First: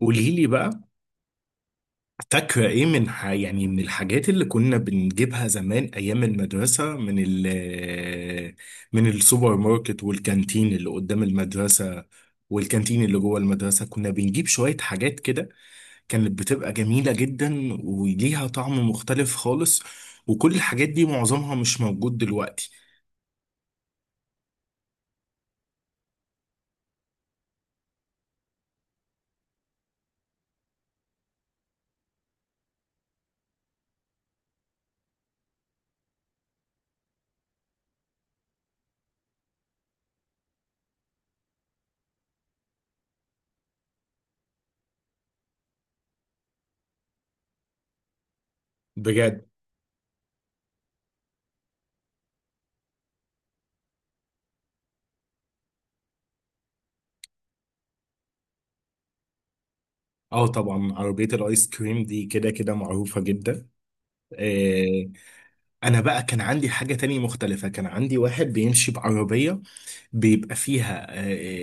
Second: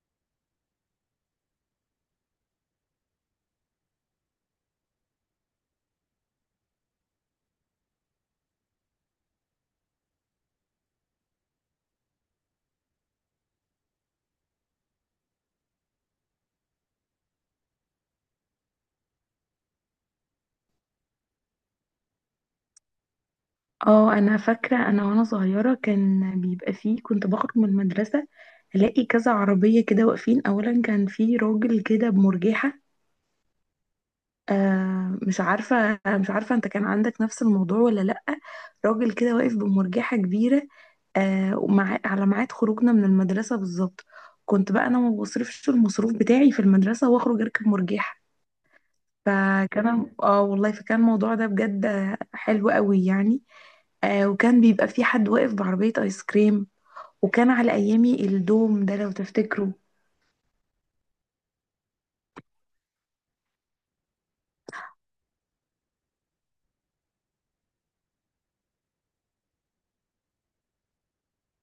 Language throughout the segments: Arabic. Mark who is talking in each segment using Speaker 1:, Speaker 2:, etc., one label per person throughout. Speaker 1: قولي لي بقى. فاكرة ايه من ح... يعني من الحاجات اللي كنا بنجيبها زمان ايام المدرسة، من السوبر ماركت والكانتين اللي قدام المدرسة، والكانتين اللي جوه المدرسة. كنا بنجيب شوية حاجات كده كانت بتبقى جميلة جدا وليها طعم مختلف خالص، وكل الحاجات دي معظمها مش موجود دلوقتي.
Speaker 2: اه، انا فاكره انا وانا صغيره كان بيبقى فيه كنت بخرج من المدرسه، الاقي كذا عربيه كده واقفين. اولا، كان في راجل كده بمرجحه. مش عارفه انت كان عندك نفس الموضوع ولا لا؟ راجل كده واقف بمرجحه كبيره. ومع على ميعاد خروجنا من المدرسه بالظبط. كنت بقى انا ما بصرفش المصروف بتاعي في المدرسه واخرج اركب مرجحه.
Speaker 1: بجد؟
Speaker 2: اه والله، فكان الموضوع ده بجد حلو قوي يعني. وكان بيبقى في حد واقف بعربية ايس كريم، وكان على ايامي الدوم ده لو تفتكروا.
Speaker 1: اه طبعا عربية الايس كريم دي كده كده معروفة جدا. آه، انا بقى كان عندي حاجة تانية مختلفة، كان عندي واحد بيمشي بعربية بيبقى فيها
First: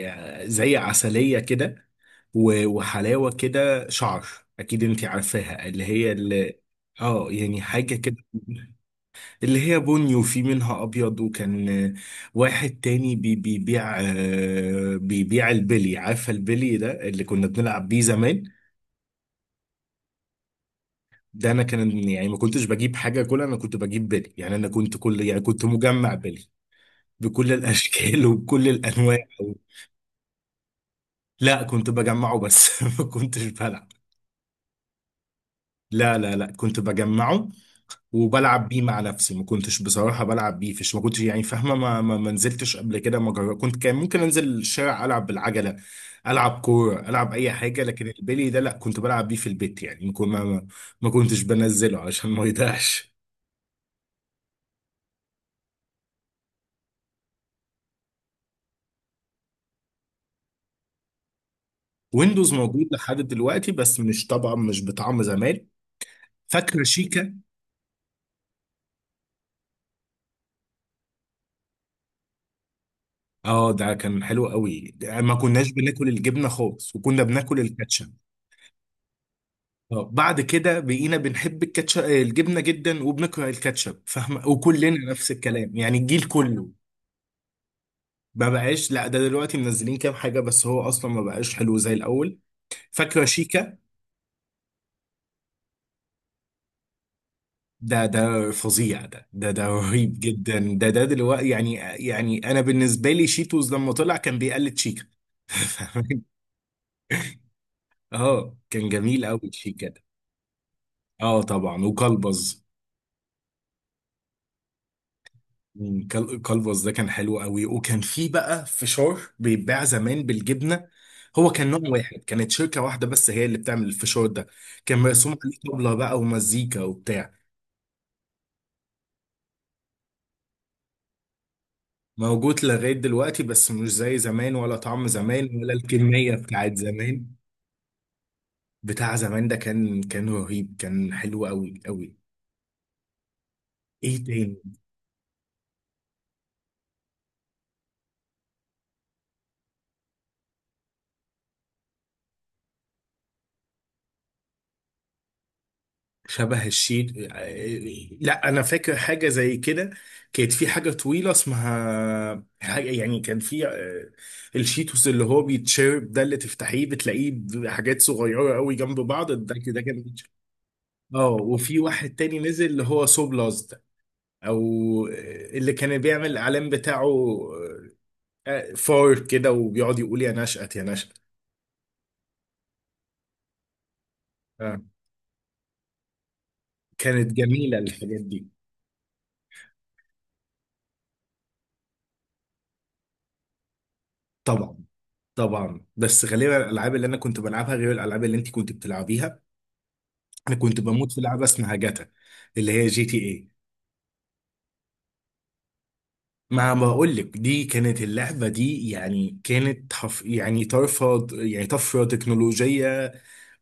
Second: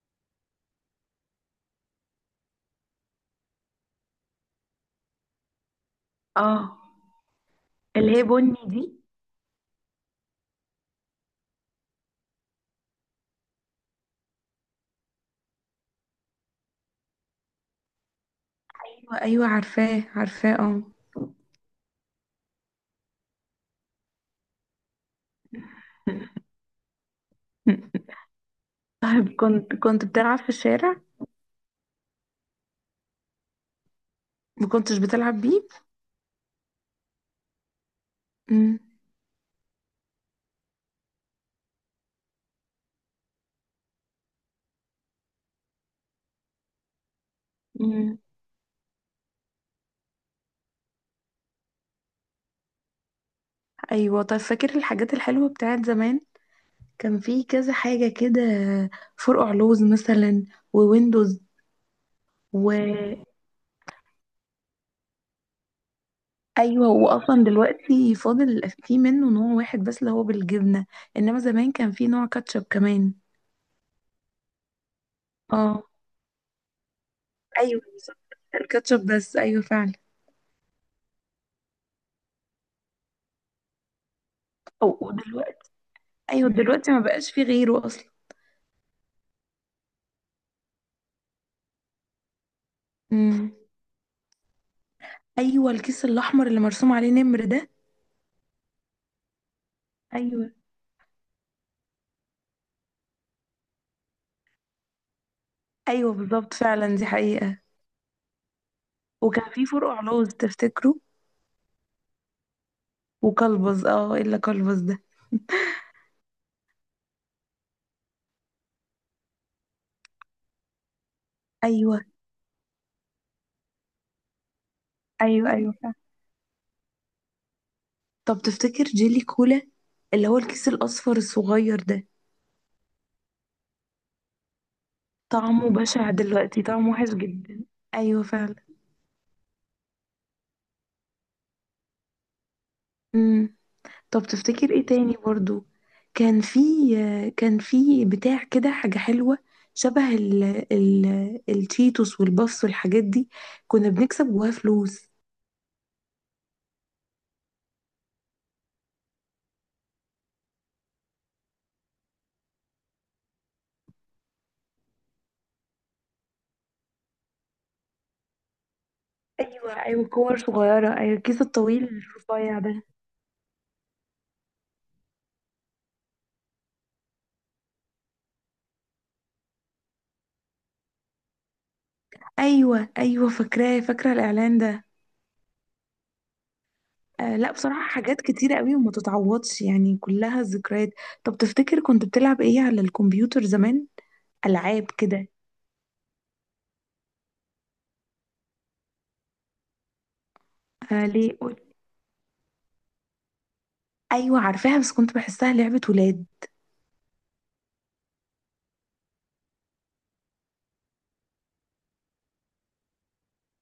Speaker 1: آه، زي عسلية كده، وحلاوة كده شعر. اكيد انتي عارفاها، اللي هي
Speaker 2: اه.
Speaker 1: اللي اه يعني حاجة كده.
Speaker 2: اللي هي بني دي.
Speaker 1: اللي هي بني وفي منها ابيض، وكان آه، واحد تاني بيبيع آه، بيبيع البلي. عارفة البلي ده اللي كنا بنلعب بيه زمان؟
Speaker 2: ايوه، ايوه، عارفاه، عارفاه، اه.
Speaker 1: ده انا كان يعني ما كنتش بجيب حاجة كلها، انا كنت بجيب بلي. يعني انا كنت كل يعني كنت مجمع بلي بكل الاشكال وبكل الانواع.
Speaker 2: كنت بتلعب في الشارع؟
Speaker 1: لا، كنت بجمعه بس ما كنتش بلعب.
Speaker 2: ما كنتش بتلعب بيه؟
Speaker 1: لا لا لا، كنت بجمعه وبلعب
Speaker 2: امم.
Speaker 1: بيه مع نفسي. ما كنتش بصراحة بلعب بيه فيش، ما كنتش يعني فاهمة، ما نزلتش قبل كده ما جرب. كنت كان ممكن انزل الشارع العب بالعجلة، العب كورة العب اي حاجة، لكن
Speaker 2: امم.
Speaker 1: البلي ده لا، كنت بلعب بيه في البيت. يعني ما كنتش بنزله عشان ما يضيعش.
Speaker 2: ايوه، طيب، فاكر الحاجات الحلوه بتاعت زمان؟ كان في كذا حاجه كده، فرقع لوز مثلا، وويندوز،
Speaker 1: ويندوز
Speaker 2: و
Speaker 1: موجود لحد دلوقتي بس مش طبعا مش بطعم زمان. فاكرة
Speaker 2: ايوه،
Speaker 1: شيكا؟
Speaker 2: واصلا دلوقتي فاضل فيه منه نوع واحد بس اللي هو بالجبنه. انما زمان كان فيه نوع كاتشب كمان.
Speaker 1: اه، ده كان حلو قوي ده. ما كناش
Speaker 2: اه.
Speaker 1: بناكل الجبنه خالص، وكنا بناكل
Speaker 2: ايوه،
Speaker 1: الكاتشب.
Speaker 2: بالظبط. الكاتشب بس، ايوه فعلا.
Speaker 1: اه بعد كده بقينا بنحب الكاتشب الجبنه جدا وبنكره الكاتشب، فاهمه؟
Speaker 2: أو،
Speaker 1: وكلنا نفس
Speaker 2: ودلوقتي
Speaker 1: الكلام يعني الجيل
Speaker 2: ايوه،
Speaker 1: كله.
Speaker 2: دلوقتي ما بقاش فيه غيره اصلا.
Speaker 1: ما بقاش، لا ده دلوقتي منزلين كام حاجه بس هو اصلا ما بقاش حلو زي الاول. فاكره
Speaker 2: امم.
Speaker 1: شيكا؟
Speaker 2: ايوه، الكيس الاحمر اللي مرسوم عليه نمر ده.
Speaker 1: ده ده فظيع، ده ده ده رهيب
Speaker 2: ايوه،
Speaker 1: جدا، ده ده دلوقتي يعني. يعني انا بالنسبه لي شيتوز لما طلع كان بيقلد شيكا.
Speaker 2: ايوه،
Speaker 1: فاهمة؟
Speaker 2: بالظبط، فعلا، دي حقيقه.
Speaker 1: اه كان جميل قوي
Speaker 2: وكان فيه
Speaker 1: شيكا
Speaker 2: فرقع
Speaker 1: ده.
Speaker 2: لوز تفتكره؟
Speaker 1: اه طبعا، وكلبز.
Speaker 2: وكلبز، اه، الا كلبز ده.
Speaker 1: مم، كالفاس ده كان حلو قوي. وكان في بقى فشار بيتباع زمان بالجبنه، هو كان نوع
Speaker 2: ايوه،
Speaker 1: واحد، كانت شركه واحده بس هي اللي بتعمل الفشار ده. كان مرسوم
Speaker 2: ايوه،
Speaker 1: عليه
Speaker 2: ايوه، فعلا.
Speaker 1: طبله بقى ومزيكا وبتاع.
Speaker 2: طب تفتكر جيلي كولا، اللي هو الكيس الاصفر الصغير ده؟
Speaker 1: موجود لغايه دلوقتي بس مش زي زمان، ولا طعم زمان،
Speaker 2: طعمه
Speaker 1: ولا
Speaker 2: بشع
Speaker 1: الكميه
Speaker 2: دلوقتي،
Speaker 1: بتاعت
Speaker 2: طعمه وحش
Speaker 1: زمان.
Speaker 2: جدا. ايوه فعلا.
Speaker 1: بتاع زمان ده كان رهيب، كان حلو قوي قوي.
Speaker 2: امم. طب
Speaker 1: ايه تاني؟
Speaker 2: تفتكر ايه تاني برضو؟ كان في كان في بتاع كده حاجة حلوة، شبه ال ال التشيتوس والبفس والحاجات دي، كنا بنكسب جواها فلوس.
Speaker 1: شبه الشيت، لا انا فاكر حاجه زي كده. كانت في حاجه طويله اسمها حاجه، يعني كان في آه، الشيتوس اللي هو بيتشرب ده، اللي تفتحيه بتلاقيه بحاجات صغيره قوي جنب بعض ده
Speaker 2: ايوه،
Speaker 1: كده كان
Speaker 2: ايوه
Speaker 1: بيتشرب.
Speaker 2: كور صغيرة، ايوه
Speaker 1: اه
Speaker 2: الكيس
Speaker 1: وفي
Speaker 2: الطويل
Speaker 1: واحد تاني
Speaker 2: الرفيع
Speaker 1: نزل
Speaker 2: ده.
Speaker 1: اللي هو سوبلاز ده، او آه، اللي كان بيعمل الاعلان بتاعه آه، فار كده وبيقعد يقول يا نشأت يا نشأت.
Speaker 2: ايوه، ايوه فاكراه، فاكرة الاعلان
Speaker 1: آه،
Speaker 2: ده.
Speaker 1: كانت
Speaker 2: آه، لا
Speaker 1: جميله
Speaker 2: بصراحة
Speaker 1: الحاجات
Speaker 2: حاجات
Speaker 1: دي.
Speaker 2: كتيرة قوي وما تتعوضش يعني، كلها ذكريات. طب تفتكر كنت بتلعب ايه على الكمبيوتر زمان؟
Speaker 1: طبعا
Speaker 2: ألعاب كده؟
Speaker 1: طبعا. بس غالبا الالعاب اللي انا كنت بلعبها غير الالعاب اللي انت كنت بتلعبيها. انا كنت
Speaker 2: آه،
Speaker 1: بموت في
Speaker 2: ليه
Speaker 1: لعبه اسمها جاتا، اللي هي جي تي اي.
Speaker 2: ايوه عارفاها، بس كنت بحسها لعبة ولاد.
Speaker 1: ما بقول لك، دي كانت اللعبه دي يعني كانت حف يعني طرفه يعني طفره تكنولوجيه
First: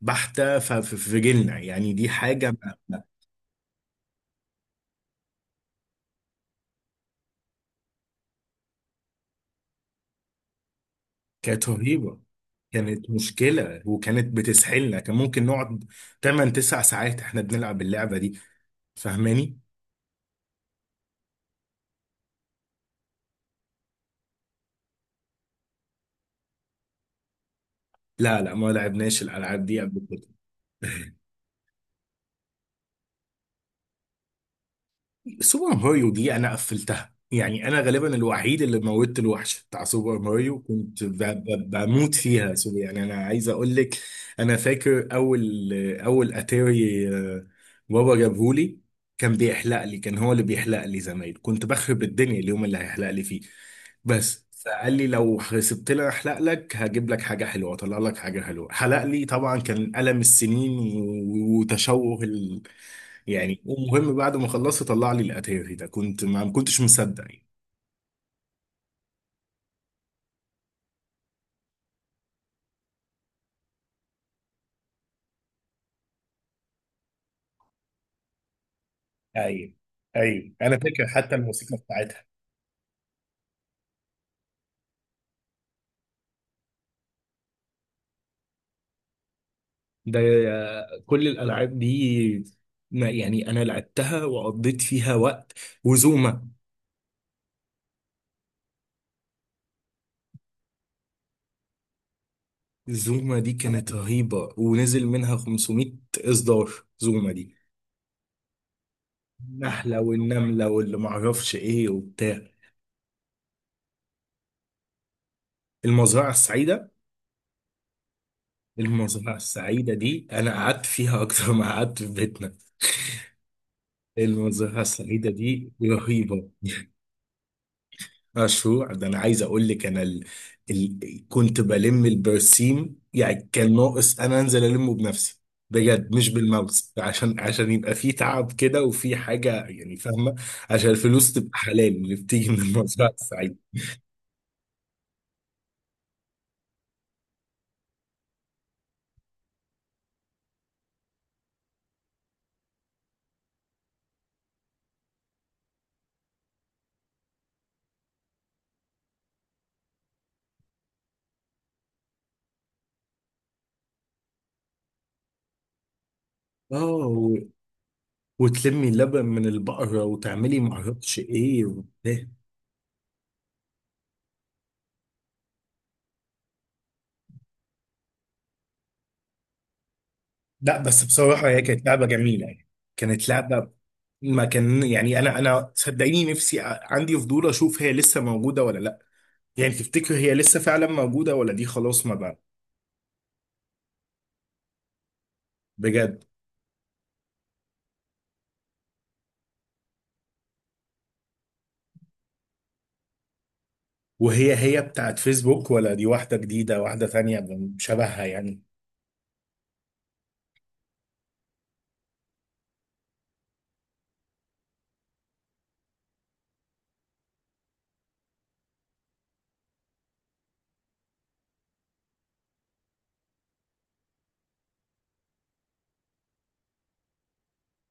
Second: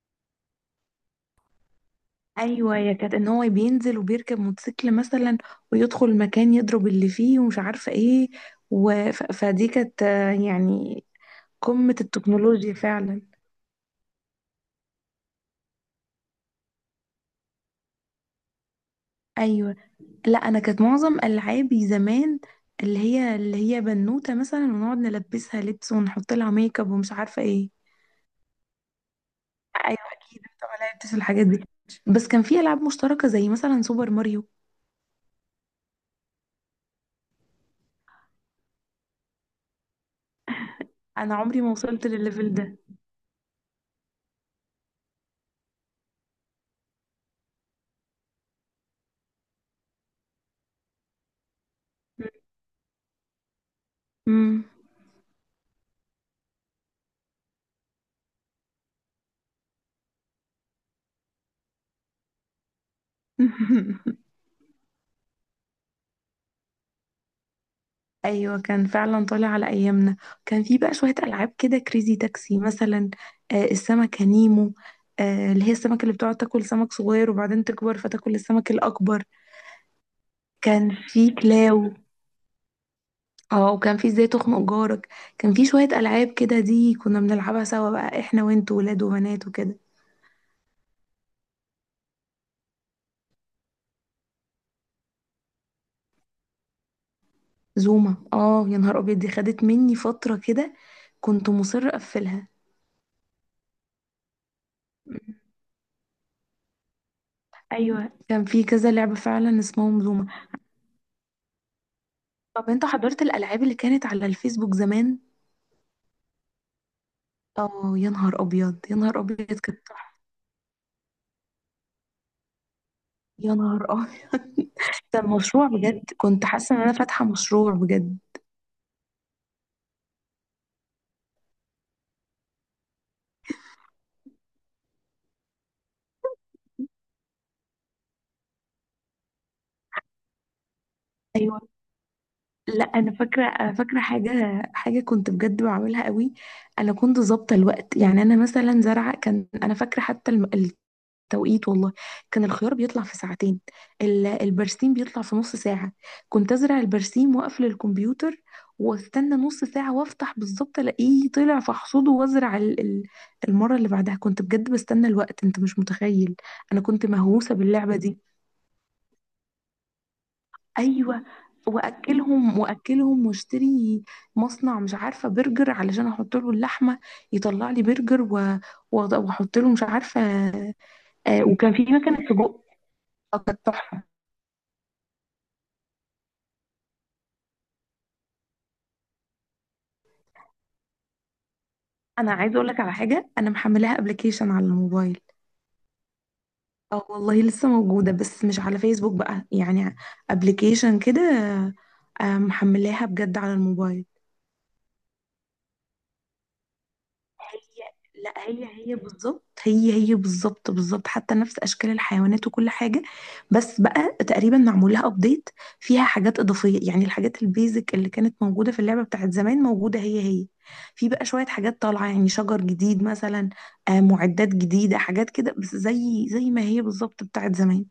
Speaker 1: بحته في جيلنا. يعني دي حاجه
Speaker 2: ايوه، يا كانت ان هو بينزل وبيركب موتوسيكل مثلا، ويدخل المكان يضرب اللي فيه ومش عارفة ايه. و... فدي كانت، يعني،
Speaker 1: كانت
Speaker 2: قمة
Speaker 1: رهيبه،
Speaker 2: التكنولوجيا
Speaker 1: كانت
Speaker 2: فعلا.
Speaker 1: مشكله وكانت بتسحلنا. كان ممكن نقعد 8 9 ساعات احنا بنلعب اللعبه دي، فاهماني؟
Speaker 2: ايوه. لا انا كانت معظم العابي زمان، اللي هي بنوتة مثلا ونقعد نلبسها لبس ونحط لها ميك اب ومش عارفة ايه.
Speaker 1: لا لا، ما لعبناش الالعاب دي
Speaker 2: ايوه،
Speaker 1: قبل كده.
Speaker 2: اكيد انت ما لعبتش الحاجات دي، بس كان في العاب مشتركة زي مثلا سوبر ماريو.
Speaker 1: سوبر ماريو دي انا قفلتها، يعني انا غالبا الوحيد اللي موتت الوحش بتاع سوبر ماريو. كنت
Speaker 2: انا عمري ما وصلت
Speaker 1: بموت
Speaker 2: للليفل
Speaker 1: فيها سو
Speaker 2: ده.
Speaker 1: يعني انا عايز اقول لك. انا فاكر اول، اول اتاري آه، بابا جابهولي. كان بيحلق لي، كان هو اللي بيحلق لي زمان. كنت بخرب الدنيا اليوم اللي هيحلق لي فيه، بس
Speaker 2: مم.
Speaker 1: فقال لي لو سبت لي احلق لك هجيب لك حاجه حلوه، اطلع لك حاجه حلوه. حلق لي طبعا كان الم السنين وتشوه يعني، ومهم بعد ما خلصت طلع لي الاتاري ده. كنت ما كنتش مصدق يعني.
Speaker 2: ايوه، كان فعلا طالع على ايامنا. كان في بقى شويه العاب كده، كريزي تاكسي مثلا، آه السمكه نيمو، آه اللي هي السمكه اللي بتقعد تاكل سمك صغير وبعدين تكبر فتاكل السمك الاكبر.
Speaker 1: ايوه ايوه، انا
Speaker 2: كان
Speaker 1: فاكر
Speaker 2: في
Speaker 1: حتى الموسيقى
Speaker 2: كلاو.
Speaker 1: بتاعتها.
Speaker 2: اه، وكان في ازاي تخنق جارك. كان في شويه العاب كده دي كنا بنلعبها سوا بقى احنا وانت، ولاد وبنات وكده.
Speaker 1: ده كل الالعاب دي ما يعني انا لعبتها وقضيت فيها وقت. وزوما،
Speaker 2: زوما، اه يا نهار ابيض، دي خدت مني فتره كده، كنت مصر اقفلها.
Speaker 1: زوما دي كانت رهيبة. ونزل منها 500 اصدار زوما دي.
Speaker 2: ايوه، كان في كذا لعبه فعلا اسمهم
Speaker 1: النحلة
Speaker 2: زوما.
Speaker 1: والنملة واللي معرفش ايه وبتاع.
Speaker 2: طب انت حضرت الالعاب اللي كانت على الفيسبوك زمان؟
Speaker 1: المزرعة السعيدة،
Speaker 2: اه يا نهار ابيض، يا نهار
Speaker 1: المزرعة
Speaker 2: ابيض، كانت
Speaker 1: السعيدة
Speaker 2: تحفة.
Speaker 1: دي انا قعدت فيها اكتر ما قعدت في بيتنا.
Speaker 2: يا نهار ابيض!
Speaker 1: المنظرة
Speaker 2: ده
Speaker 1: السعيدة
Speaker 2: المشروع
Speaker 1: دي
Speaker 2: بجد، كنت
Speaker 1: رهيبة.
Speaker 2: حاسه ان انا فاتحه مشروع بجد.
Speaker 1: مشروع، ده أنا عايز أقول لك ال... كنت بلم البرسيم. يعني كان ناقص أنا أنزل ألمه بنفسي بجد، مش بالماوس، عشان عشان يبقى في تعب كده وفي حاجة يعني فاهمة، عشان الفلوس تبقى
Speaker 2: ايوه،
Speaker 1: حلال اللي بتيجي من
Speaker 2: لا انا
Speaker 1: المزرعة
Speaker 2: فاكره
Speaker 1: السعيدة.
Speaker 2: انا فاكره حاجه، حاجه كنت بجد بعملها قوي. انا كنت ظابطه الوقت يعني، انا مثلا زرعه كان، انا فاكره حتى توقيت والله. كان الخيار بيطلع في ساعتين، البرسيم بيطلع في نص ساعة. كنت أزرع البرسيم وأقفل الكمبيوتر، واستنى نص ساعة وافتح بالظبط، ألاقيه طلع فاحصده وأزرع المرة اللي بعدها. كنت بجد بستنى الوقت أنت مش متخيل.
Speaker 1: اه
Speaker 2: أنا كنت مهووسة باللعبة دي.
Speaker 1: وتلمي اللبن من البقرة وتعملي معرفش
Speaker 2: أيوة،
Speaker 1: إيه وبتاع.
Speaker 2: وأكلهم وأكلهم واشتري مصنع، مش عارفة برجر علشان أحط له اللحمة، يطلع لي برجر وأحط له مش عارفة.
Speaker 1: لا بس بصراحة هي
Speaker 2: وكان في
Speaker 1: كانت لعبة
Speaker 2: مكنة
Speaker 1: جميلة
Speaker 2: سجق.
Speaker 1: يعني. كانت
Speaker 2: كانت
Speaker 1: لعبة
Speaker 2: تحفة.
Speaker 1: ما كان يعني. أنا أنا صدقيني نفسي عندي فضول أشوف هي لسه موجودة ولا لأ. يعني تفتكر هي لسه فعلا موجودة ولا دي خلاص ما
Speaker 2: انا
Speaker 1: بقى؟
Speaker 2: عايزه اقول لك على حاجه، انا محملاها ابلكيشن على الموبايل.
Speaker 1: بجد؟
Speaker 2: اه والله لسه موجوده، بس مش على فيسبوك بقى يعني، ابلكيشن كده. محملاها بجد على الموبايل.
Speaker 1: وهي هي بتاعت فيسبوك ولا دي واحدة جديدة، واحدة ثانية
Speaker 2: هي
Speaker 1: شبهها
Speaker 2: لا،
Speaker 1: يعني؟
Speaker 2: هي هي بالظبط، هي هي بالظبط بالظبط، حتى نفس اشكال الحيوانات وكل حاجه. بس بقى تقريبا معمول لها ابديت، فيها حاجات اضافيه يعني. الحاجات البيزك اللي كانت موجوده في اللعبه بتاعت زمان موجوده هي هي. في بقى شويه حاجات طالعه يعني، شجر جديد مثلا، معدات جديده، حاجات كده بس زي ما هي بالظبط بتاعت زمان.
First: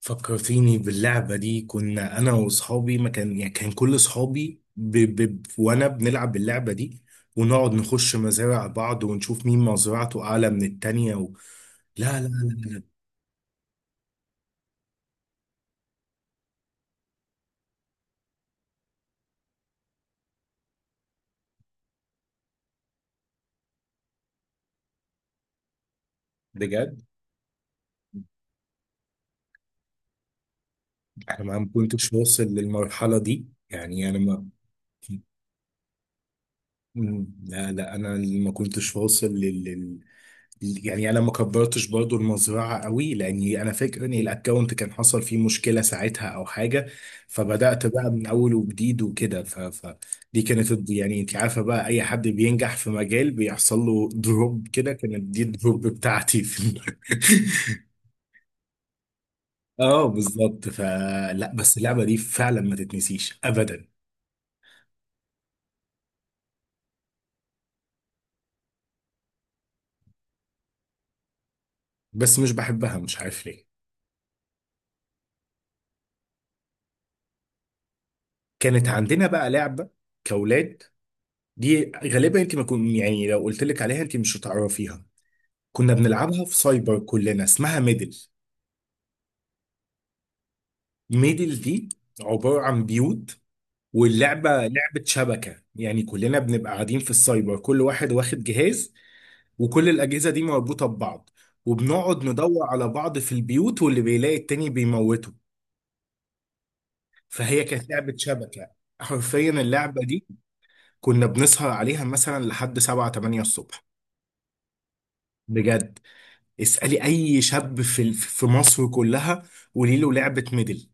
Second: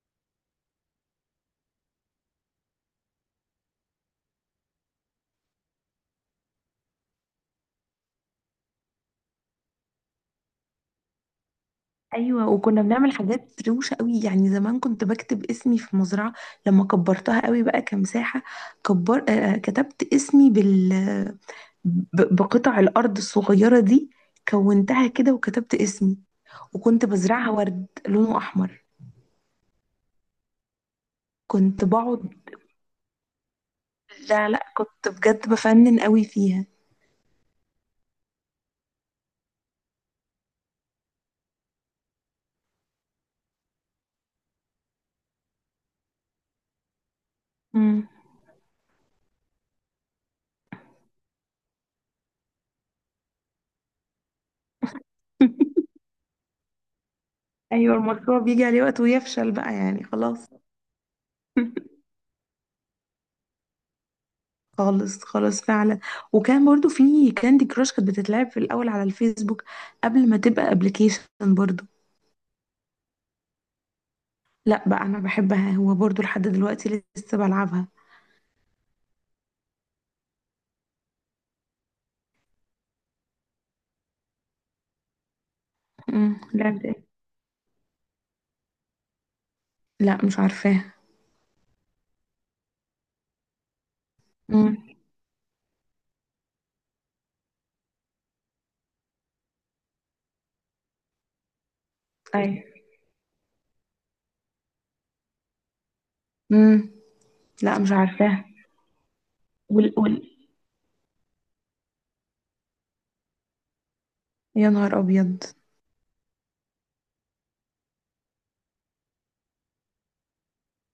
Speaker 1: فكرتيني باللعبة دي. كنا أنا وأصحابي ما كان يعني كان كل أصحابي وأنا بنلعب اللعبة دي، ونقعد نخش مزارع بعض ونشوف مين مزرعته أعلى من التانية لا لا
Speaker 2: ايوه،
Speaker 1: لا،
Speaker 2: وكنا بنعمل حاجات روشه قوي يعني، زمان كنت بكتب اسمي في مزرعه. لما كبرتها قوي بقى كمساحه، كبر آه كتبت اسمي بقطع الأرض الصغيرة دي. كونتها كده وكتبت اسمي،
Speaker 1: بجد
Speaker 2: وكنت بزرعها ورد لونه أحمر.
Speaker 1: انا ما
Speaker 2: كنت
Speaker 1: كنتش
Speaker 2: بقعد،
Speaker 1: واصل للمرحلة دي يعني انا ما.
Speaker 2: لا لا، كنت بجد بفنن قوي فيها.
Speaker 1: مم، لا لا انا اللي ما كنتش واصل يعني انا ما كبرتش برضو المزرعة قوي، لاني انا فاكر ان الاكونت كان حصل فيه مشكلة ساعتها او حاجة. فبدأت
Speaker 2: مم.
Speaker 1: بقى من اول وجديد وكده. فدي كانت يعني انت عارفة بقى اي حد بينجح في مجال بيحصل له دروب كده. كانت دي الدروب بتاعتي في
Speaker 2: أيوة، المشروع بيجي عليه وقت ويفشل بقى يعني،
Speaker 1: اه
Speaker 2: خلاص.
Speaker 1: بالظبط، فلا بس اللعبة دي فعلا ما تتنسيش ابدا.
Speaker 2: خالص، خالص، فعلا. وكان برضو في كاندي كراش، كانت بتتلعب في الأول على الفيسبوك قبل ما تبقى ابلكيشن، برضو.
Speaker 1: بس مش بحبها، مش عارف ليه.
Speaker 2: لا بقى، أنا بحبها هو، برضو لحد دلوقتي لسه بلعبها.
Speaker 1: كانت عندنا بقى لعبة كأولاد. دي غالبا انت ما كن يعني لو قلت لك عليها انت مش هتعرفيها. كنا
Speaker 2: مم.
Speaker 1: بنلعبها في
Speaker 2: لعبة
Speaker 1: سايبر
Speaker 2: ايه؟
Speaker 1: كلنا، اسمها ميدل.
Speaker 2: لا مش عارفاها.
Speaker 1: ميدل دي عبارة عن بيوت، واللعبة لعبة شبكة. يعني كلنا بنبقى قاعدين في السايبر كل واحد واخد جهاز، وكل الأجهزة دي مربوطة ببعض. وبنقعد
Speaker 2: امم.
Speaker 1: ندور على بعض في البيوت واللي بيلاقي التاني بيموته.
Speaker 2: امم.
Speaker 1: فهي
Speaker 2: لا
Speaker 1: كانت
Speaker 2: مش
Speaker 1: لعبة
Speaker 2: عارفاها.
Speaker 1: شبكة حرفيا.
Speaker 2: وال
Speaker 1: اللعبة دي
Speaker 2: وال
Speaker 1: كنا بنسهر عليها مثلا لحد 7 8 الصبح،
Speaker 2: يا نهار ابيض.
Speaker 1: بجد. اسألي اي شاب في في مصر كلها، قولي له لعبة ميدل.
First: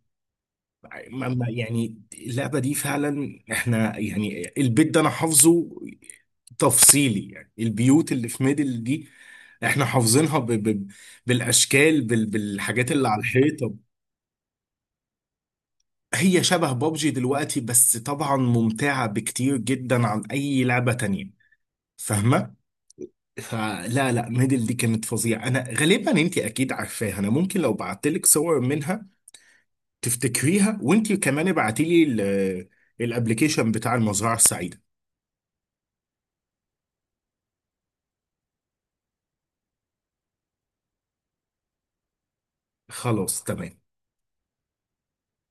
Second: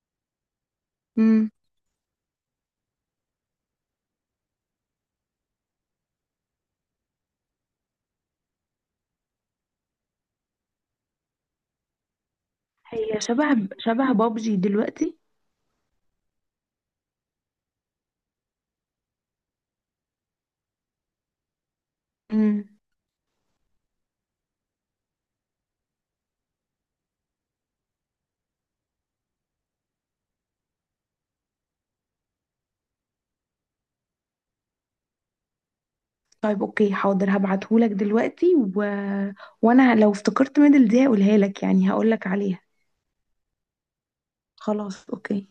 Speaker 2: امم.
Speaker 1: يعني اللعبة دي فعلا، احنا يعني البيت ده انا حافظه تفصيلي يعني. البيوت اللي في ميدل دي احنا حافظينها ب ب بالاشكال بالحاجات اللي على
Speaker 2: هي شبه
Speaker 1: الحيطة.
Speaker 2: شبه بابجي دلوقتي.
Speaker 1: هي شبه بابجي دلوقتي، بس طبعا ممتعة بكتير جدا عن اي لعبة تانية، فاهمة؟
Speaker 2: امم.
Speaker 1: فلا لا، ميدل دي كانت فظيعة. أنا غالبا أنت أكيد عارفاها. أنا ممكن لو بعت لك صور منها تفتكريها، وأنت كمان ابعتي لي الابلكيشن بتاع المزرعة السعيدة.
Speaker 2: طيب، اوكي، حاضر هبعتهولك دلوقتي، و... وانا لو افتكرت ميدل دي هقولها لك، يعني هقولك عليها.
Speaker 1: خلاص تمام.
Speaker 2: خلاص، اوكي.